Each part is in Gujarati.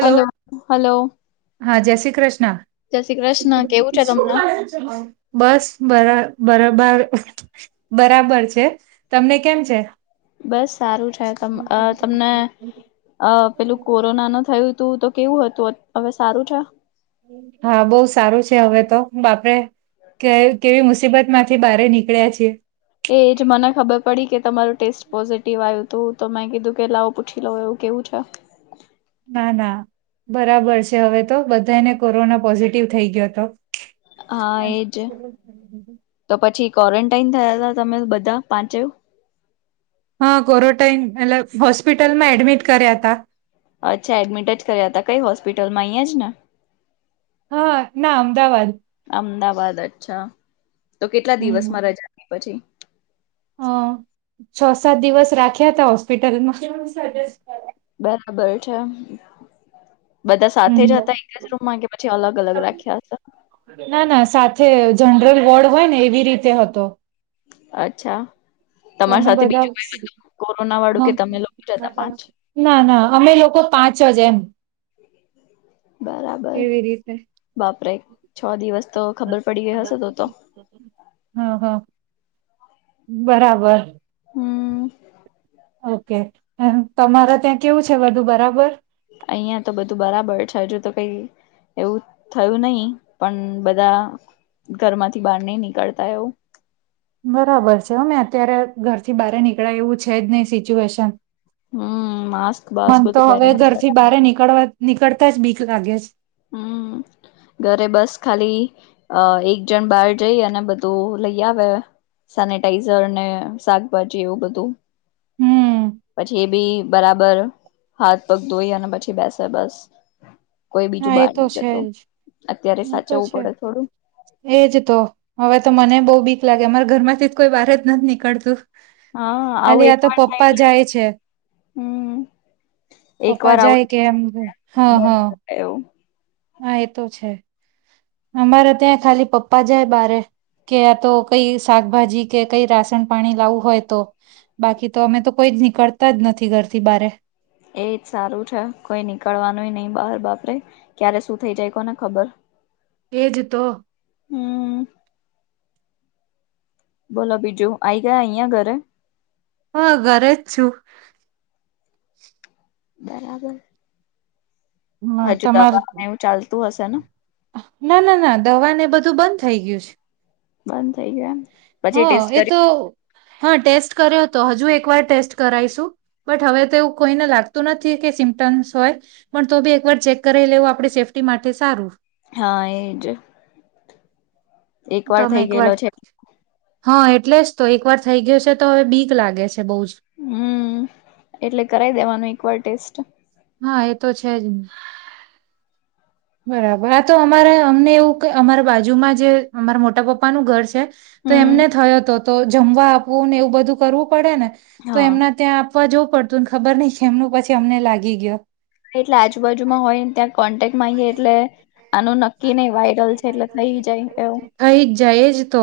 હલો હલો હા જે શ્રી ક્રશ ના જય શ્રી કૃષ્ણ કેવું છે તમને બસ બરા બરા બરાબર છે તમને કેમ છે? બસ સારું છે, ત તમને અ પેલું કોરોના ન થયું તું તો કેવું હતું હવે સારું છે? હા બહુ સારું છે, હવે તો બાપરે કે કેવી મુસીબત માંથી બારે નીકળ્યા છીએ? એજ મને ખબર પડી કે તમારું ટેસ્ટ પોઝિટિવ આયુ તું, તો મેં કીધું કે લાવ પૂછી લઉ એવું કેવું છે? ના ના બરાબર છે હવે તો, બધાયને કોરોના પોઝિટિવ થઈ ગ્યો તો. હા એજ, તો પછી કોરન્ટાઈન થયા તા તમે બધા પાંચઉ? હા કોરોટાઈન, એટલે હોસ્પિટલમાં એડમિટ કર્યા તા. અચ્છા એડમિટેડ જ કર્યા તા. કઈ હોસ્પિટલમાં અઇયા જ ને? હહ હહ ના અમદાવાદ અમદાવાદ અચ્છા. તો કેટલા હમ દિવસમાં રજાની પછી હ છ સાત દિવસ રાખ્યા તા હોસ્પિટલમાં [inaudible] બરાબર છે. બધા સાથે હમ જ હતા એક જ રૂમમાં કે પછી અલગ અલગ રાખ્યા હતા? ના ના સાથે જનરલ વોર્ડ હોય ને એવી રીતે હતો. અચ્છા તો તમારી અમે સાથે બીજું કઈ હતું કોરોના વાળું બધા કે તમે લોકો જ હતા પાંચ ના ના અમે લોકો પાંચ જ એમ [inaudible] બરાબર એવી રીતે બાપરે છ દિવસ તો ખબર પડી ગઈ હશે તો તો હા હા બરાબર. હમ ઓકે તમારા ત્યાં કેવું છે બધું બરાબર? અહિયાં તો બધું બરાબર છે હજુ તો કઈ એવું થયું નહી પણ બધા ઘરમાંથી બહાર નઈ નીકળતા એવું બરાબર છે અમે અત્યારે ઘરથી બહાર નીકળાય એવું છે જ નહી સિચ્યુએશન હમ માસ્ક બાસ્ક મન તો બધું હવે પહેરીને જ ઘરથી બારે નીકળવા નીકળતા જ બીક લાગે છે. હમ. ઘરે બસ ખાલી અ એક જણ બહાર જઈ અને બધું લઈ આવે સેનેટાઈઝર ને શાકભાજી એવું બધું હમ પછી એ ભી બરાબર હાથ પગ ધોઈ અને પછી બેસે બસ કોઈ બીજું હા એ બહાર તો નહી જતું છેજ અત્યારે એ તો સાચવવું છે પડે થોડું એજ તો હવે તો મને બહુ બીક લાગે અમારે ઘર થી કોઈ બાર જ નથી નીકળતું હા આવું ખાલી એક આ તો વાર થાય પપ્પા એટલે જાય છે હમ એક વાર પપ્પા જાય કે એમ હા આવું હા એવું હા એ તો છે અમારે ત્યાં ખાલી પપ્પા જાય બારે કે આ તો કઈ શાકભાજી કે કઈ રાસન પાણી લાવું હોય તો બાકી તો અમે તો કોઈ નીકળતા જ નથી ઘરથી બારે એજ સારું છે કોઈ નીકળવાનુંય નહિ બહાર બાપરે ક્યારે શું થઇ જાય કોને ખબર એજ તો હમ્મ. બોલો બીજું આઈ ગયા અહયા ઘરે હું ઘરે જ છું બરાબર હ હજુ તમાર દવા એવું ચાલતું હશે ને ના ના ના દવા ને બધું બંધ થઈ ગયું છે. બંધ થઈ ગયા હા એ તો હા ટેસ્ટ કર્યો હતો હજુ એક વાર ટેસ્ટ કરાઈશું બટ હવે તો એવું કોઈને લાગતું નથી કે ઇન્ટંસ હોય પણ તો બી એક વાર ચેક કરી લેવું આપડે સેફ્ટી માટે સારું હા એજ તો અમે થઈ એક વાર ગયેલો છે હા એટલે જ તો એક વાર થઈ ગયુ છે તો હવે બીક લાગે છે. બહુ જ હમ એટલે કરાઈ દેવાનું એકવાર ટેસ્ટ હા એ તો છે જ ન બરાબર આ તો અમારે અમને એવું કે અમારા બાજુમાં જે અમારા મોટા પપ્પાનું ઘર છે તો હમ. એમને થયો હતો તો જમવા આપવું ને એવું બધું કરવું પડે ને તો હા એમના ત્યાં આપવા જવું પડતું ને ખબર નહ કે એમનું પછી અમને લાગી ગયો એટલે આજુબજુમાં હોય ને ત્યાં કોન્ટેક માં આવીએ એટલે આનું નક્કી નહ વાયરલ છે એટલે થઈ જાય એવું થઈ જ જાય એ જ તો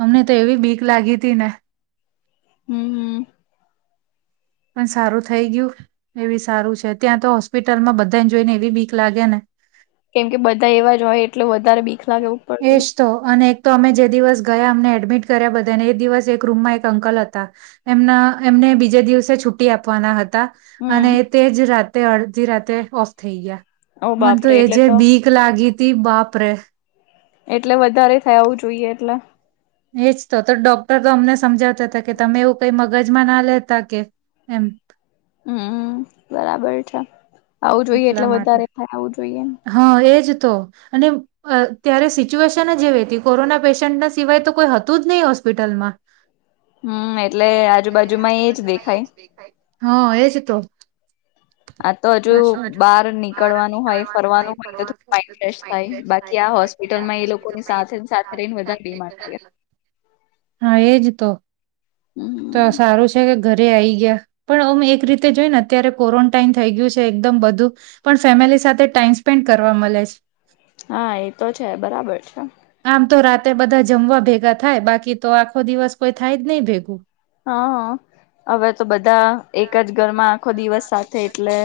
અમને તો એવી બીક લાગી હતી ને હમ્મ-હમ્મ. પણ સારું થઈ ગયું એવી સારું છે ત્યાં તો હોસ્પિટલમાં બધાને જોઈ ને એવી બીક લાગે ને લાગેવું એજ પડતી તો અને અમે જે દિવસ ગયા અમ એડમિટ કર્યા બધા દિવસ એક રૂમમાં એક અંકલ હતા એમના એમને બીજે દિવસે છુ્ટટી આપવાના હ અને હમ. તેજ રાતે અડધી રાતે ઓફ થઈ ગયા ઓ મને તો બાપરે એ એટલે જે બીક લાગી ત બાપરે એટલે વધારે થયા હોું જોઈએ એટલે એજ તો તો ડોક્ટર તો અમને સમજાતા હતા કે તમે એવું કઈ મગજમાં ના લેતા કે એમ હમ બરાબર છે આવું જોઈએ એટલે એટલા માટે વધારે થાય આવું જોઈએ હા એજ તો અનેત્યારે સિચ્યુએશન જવી હતી કોરોના પેશન્ટના સિવાય તો કોઈ હતું જ નહી હોસ્પિટલમાં એટલે આજુબાજુમાં એજ દેખાય હા એજ તો આ તો હજુ બહાર નીકળવાનું હોય ફરવાનું [unintelligible] માઈન્ડ ફેશ થાય. બાકી આ હોસ્પિટલમાં એ લોકોની સાથે ન સાથે રઈન વધાર બીમાર પડયત. [inaudible] હા, એજ તો. તો હમ સારું છે. તો ઘરે આઈ ગયા. પણ અમ એક રીતે જોઈ એને અત્યારે ક્વોરન્ટાઈન થઈ ગયું છે એકદમ બધું. પણ ફેમિલી સાથે ટાઈમ સ્પેન્ડ કરવા મલે છ. હા, એ તો છે. બરાબર છે. તે બધા જમવા ભેગા થાય. બાકી તો, આખો દિવસ કોઈ થાય જ નઈ ભેગું. હન, અવે તો બધા એક જ ઘરમાં આખો દિવસ સાથે એટલે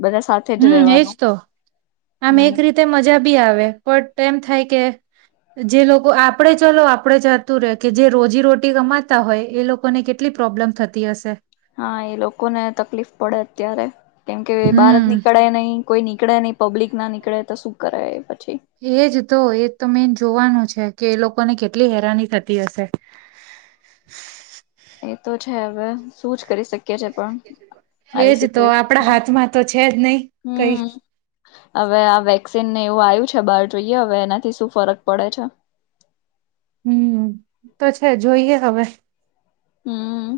બધા સાથે જ હમ એજ રેવાનું. તો આમ, હમ એક રીતે મજા બી આવે. પટ એમ થાય કે જે લોકો આપડે ચલો આપડે ચાલતું રે કે, જે રોજી રોટી કમાતા હોય એ લોકોને કેટલી પ્રોબ્લેમ થતી હશે. હા, એ લોકોને તકલીફ પડે અત્યારે. કેમ કે, બાર જ હમ નીકળે નઈ. કોઈ નીકળે નઈ, પબ્લિક ના નીકળે તો શું કરે એ પછી. એજ તો, એજ તો મેન જોવાનું છે, કે એ લોકોને કેટલી હેરાની થતી હશે. એ તો છે, હવે શું જ કરી શકી કે છે પણ. આવી એજ તો આપણા સીચૂએશનમાં. હાથમાં તો છે જ નહી કઈ હમ. હવે આ વેક્સીન એવું આવ્યું છે બહાર જોઈએ હવે એનાથી શું ફરક પડે છે. હમ, ઈ તો છે જોઈએ હવે. હમ્મ,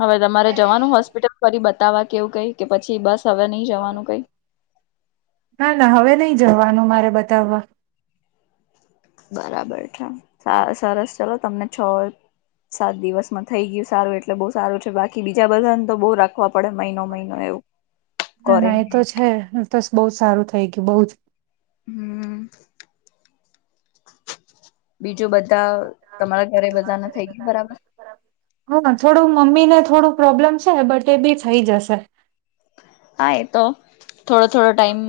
હવે તમારે જવાનું હોસ્પિટલ ફરી બતાવા કે એવું કઈ કે પછી બસ હવે નઈ જવાનું કઈ? ના, ના હવે નઈ જવાનું મારે બતાવવા. બરાબર છે. સા સરસ ચલો તમને છ સાત દિવસમાં થઈ ગયું સારું એટલે બઉ સારું છે. બાકી બીજા બધાને તો બઉ રાખવા પડે મહિનો-મહિનો એવું. ના, ના એ ક્વોરન્ટાઈન તો છે. ઈન તોસ બઉ જ સારું થઇ ગયું બઉ જ. હમ. બીજું બધા તમારા ઘરે બધા ને થઈ ગયુ બરાબર? હન, થોડું મમ્મી ને થોડું પ્રોબ્લેમ છે, બટ એ બી થઈ જશે. હા, એ તો થોડો-થોડો ટાઈમ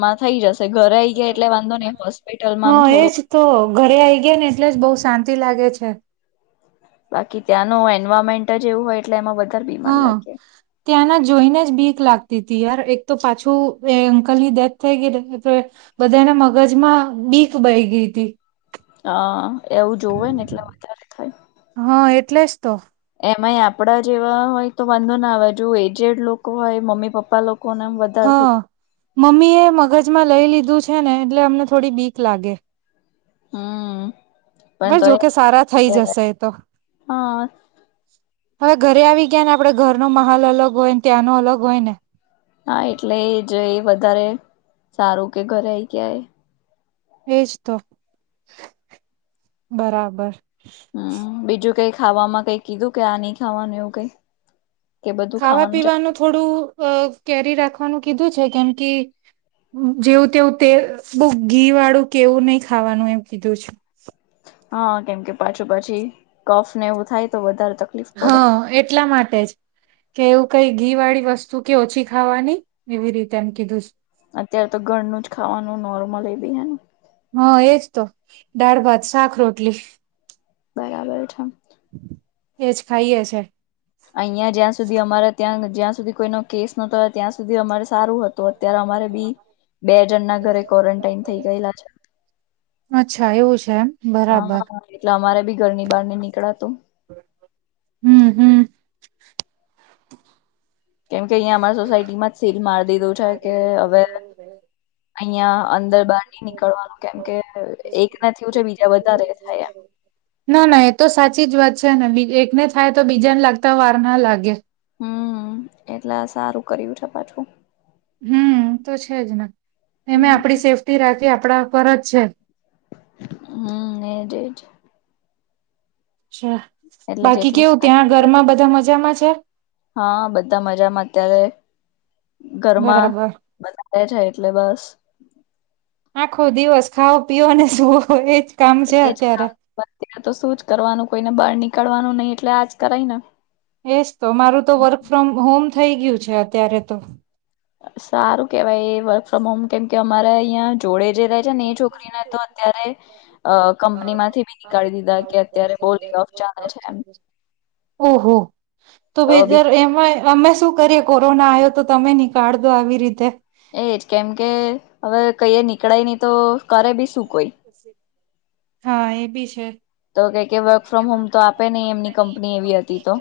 માં થઈ જશે. ઘરે આઈ ગયા એટલે વાંધો નઈ. હોસ્પિટલમાં આમ હા એજ થોડું તો ઘરે આઈ ગયા ને એટલે જ બઉ શાંતિ લાગે છે. બાકી ત્યાંનું એન્વાયરમેન્ટ જ એવું હોય એટલે એમાં વધ હન, ત્યાંના જોઈને જ બીક લાગ તી તી યાર, એક તો પાછું એ અંકલની ડેથ થઈ ગઈ તે બધાને મગજમાં બીક બઈ ગઈ તી. હઅ, એવું જોવે ને એટલે વધારે થાય. હા એટલે જ તો. એમાય આપડા જેવા હોય તો વાંધો ના આવે. જો એજેડ લોકો હોય મમ્મી-પપ્પ તા લોકોને આમ વધાર થઈ હા મમ્મી એ મગજમાં લઈ લીધું છે ને એટલે અમને થોડી બીક લાગે. હમ. પણ બસ તો જોકે સારા થઈ કેવાય જશે એતો. હા હવે ઘરે આવી ગયા ને આપડે ઘરનો માહોલ અલગ હોયને, ત્યાંનો અલગ હોય ને. હા, એટલે એ જ એ વધારે સારું કે ઘરે આઈ ગયા એ. એજ તો, બરાબર. હમ, બીજું કઈ ખાવામાં કઈ કીધું કે આ ની ખાવાનું એવું કઈ? કે બધું ખાવાનું ચા ખાવા-પીવાનું થોડું અ કેરી રાખવાનું કીધું છે કેમ કે જેવું તેવું તેલ બઉ ઘી વાળું કે એવું નઈ ખાવાનું એમ કીધું છે. હન, કેમ કે પાછું પછી કફ ને એવું થાય તો વધાર હન, એટલા માટે જ કેવું કઈ ઘી વાળી વસ્તુ કે ઓછી ખાવાની એવી રીતે એમ કીધું અત્યારે તો ઘરનું જ ખાવાનું નોર્મલ એ બી હને હા એજ તો દાળ, ભાત, સાક, રોટલી બરાબર છે. એજ ખાઈએ છે. અહીયાં જ્યાં સુધી અમારે ત્યાં જ્યાં સુધી કોઈનો કેસ નતો ત્યાં સુધી અમારે સારું હતું અત્યારે અમારે બી બે જણ ના ઘરે ક્વોરન્ટાઈન થઈ ગયેલા છે. અચ્છા એવું છે એમ બરાબર હા એટલે અમારે ભી ઘરની બહાર નઈ નીકળાતું [inaudible] હમ હમ. કેમ કે અહીંયા અમારા સોસાયટીમાં જ સીલ મારી દીધું છે, કે હવે અહિયાં અંદર બહાર નઈ નીકળવાનું કેમ કે એક ના થયું છે, બીજા વધારે થાય એમ ના ના એ તો સાચી જ વાત છે, ને એકને થાય તો બીજાને લાગતા વાર ના લાગે હમ એટલે સારું કર્યું છે, પાછું હમ તો છે, જ ને એમે હમ આપડી સેફ્ટી રાખી આપણા પર જ છે, હમ એજ એજ અચ્છા એટલે બાકી જેટલું કેવું ત્યાં સાચું ઘરમાં બધા મજામાં છે? હા બધા મજામાં અત્યારે ઘરમાં બરાબર બધારે છે, એટલે બસ આખો દિવસ ખાઓ પીઓ ને સુુવો એજ કામ છે, એજ અત્યારે કામ બસ. તો શું જ કરવાનું કોઈને બહાર નીકળવાનું નહી એટલે આજ કરાય ને એજ તો મારું તો વર્ક હમ. ફ્રોમ હોમ થઈ ગયું છે, અત્યારે તો સારું કેવાય વર્ક ફ્રોમ હોમ કેમ કે અમારે અહં જોડે જે ર છે, ને એ છોકરીને તો અત્યારે કંપનીમાંથી બી નીકાળી દીધા કે અત્યારે બોલી ઓફ ચાલે છે, એમ ઓહો તો બેજર એમાં અમે શું કરીએ કોરોના આવ્યો તો તમે નીકાળ દો આવી રીતે એજ કેમ કે હવે કઈ નીકળાય નહી તો કરે બી શું કોઈ હા એ બી છે. તો કે કે વર્ક ફ્રોમ હોમ તો આપે નહી એમની કંપની એવી હતી તો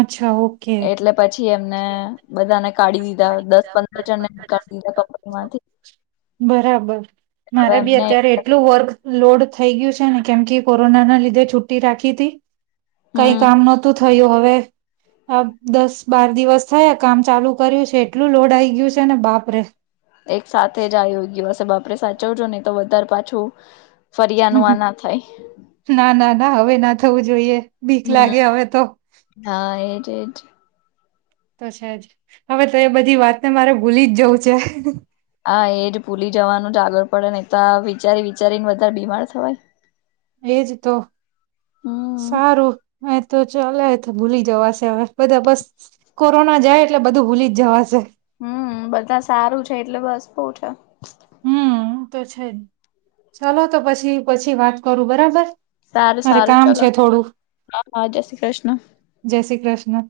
અચ્છા ઓકે. એટલે એમને પછી બધાને કાઢી દસ દીધા પંદર જણને હતા નીકાળી દીધા કંપની હજ માંથી બરાબર હવે મારે બી એમને અત્યારે એટલું વર્ક લોડ થઈ ગયું છે, ને કેમ કે કોરોના ના લીધે છુટી રાખી હતી કઈ હમ કામ નહોતું થયું હવે આ દસ બાર દિવસ થયા કામ ચાલુ કર્યું છે, એટલું લોડ આઈ ગયું છે ને બાપરે એક સાથે જ આવીયો ગયો હશે બાપરે સાચવજો નહી તો વધારે પાછું ફરિયાનું આ ના થાય ના ના ના હવે ના થવું જોઈએ બીક લાગે હવે તો જ જ તો છેજ હવે તો એ બધી વાતને મારે ભૂલી જ જવું છે. હા એજ ભૂલી જવાનું જ આગળ પડે ને તો આ વિચારી વિચારીને વધારે બીમાર થવાય. એજ તો હમ સારું. હ તો ચાલે તો ભૂલી જવાશે હવે બધા બસ કોરોના જાય એટલે બધું ભૂલી જ જવાશે હમ બધા સારું છે, એટલે બસ બહુ છે. હમ તો છે, જ ચાલ તો પછી પછી વાત કરું બરાબર. સારું મારે સારું કામ ચલો છે થોડું હા હા જય શ્રી કૃષ્ણ. [inaudible] જય શ્રી કૃષ્ણ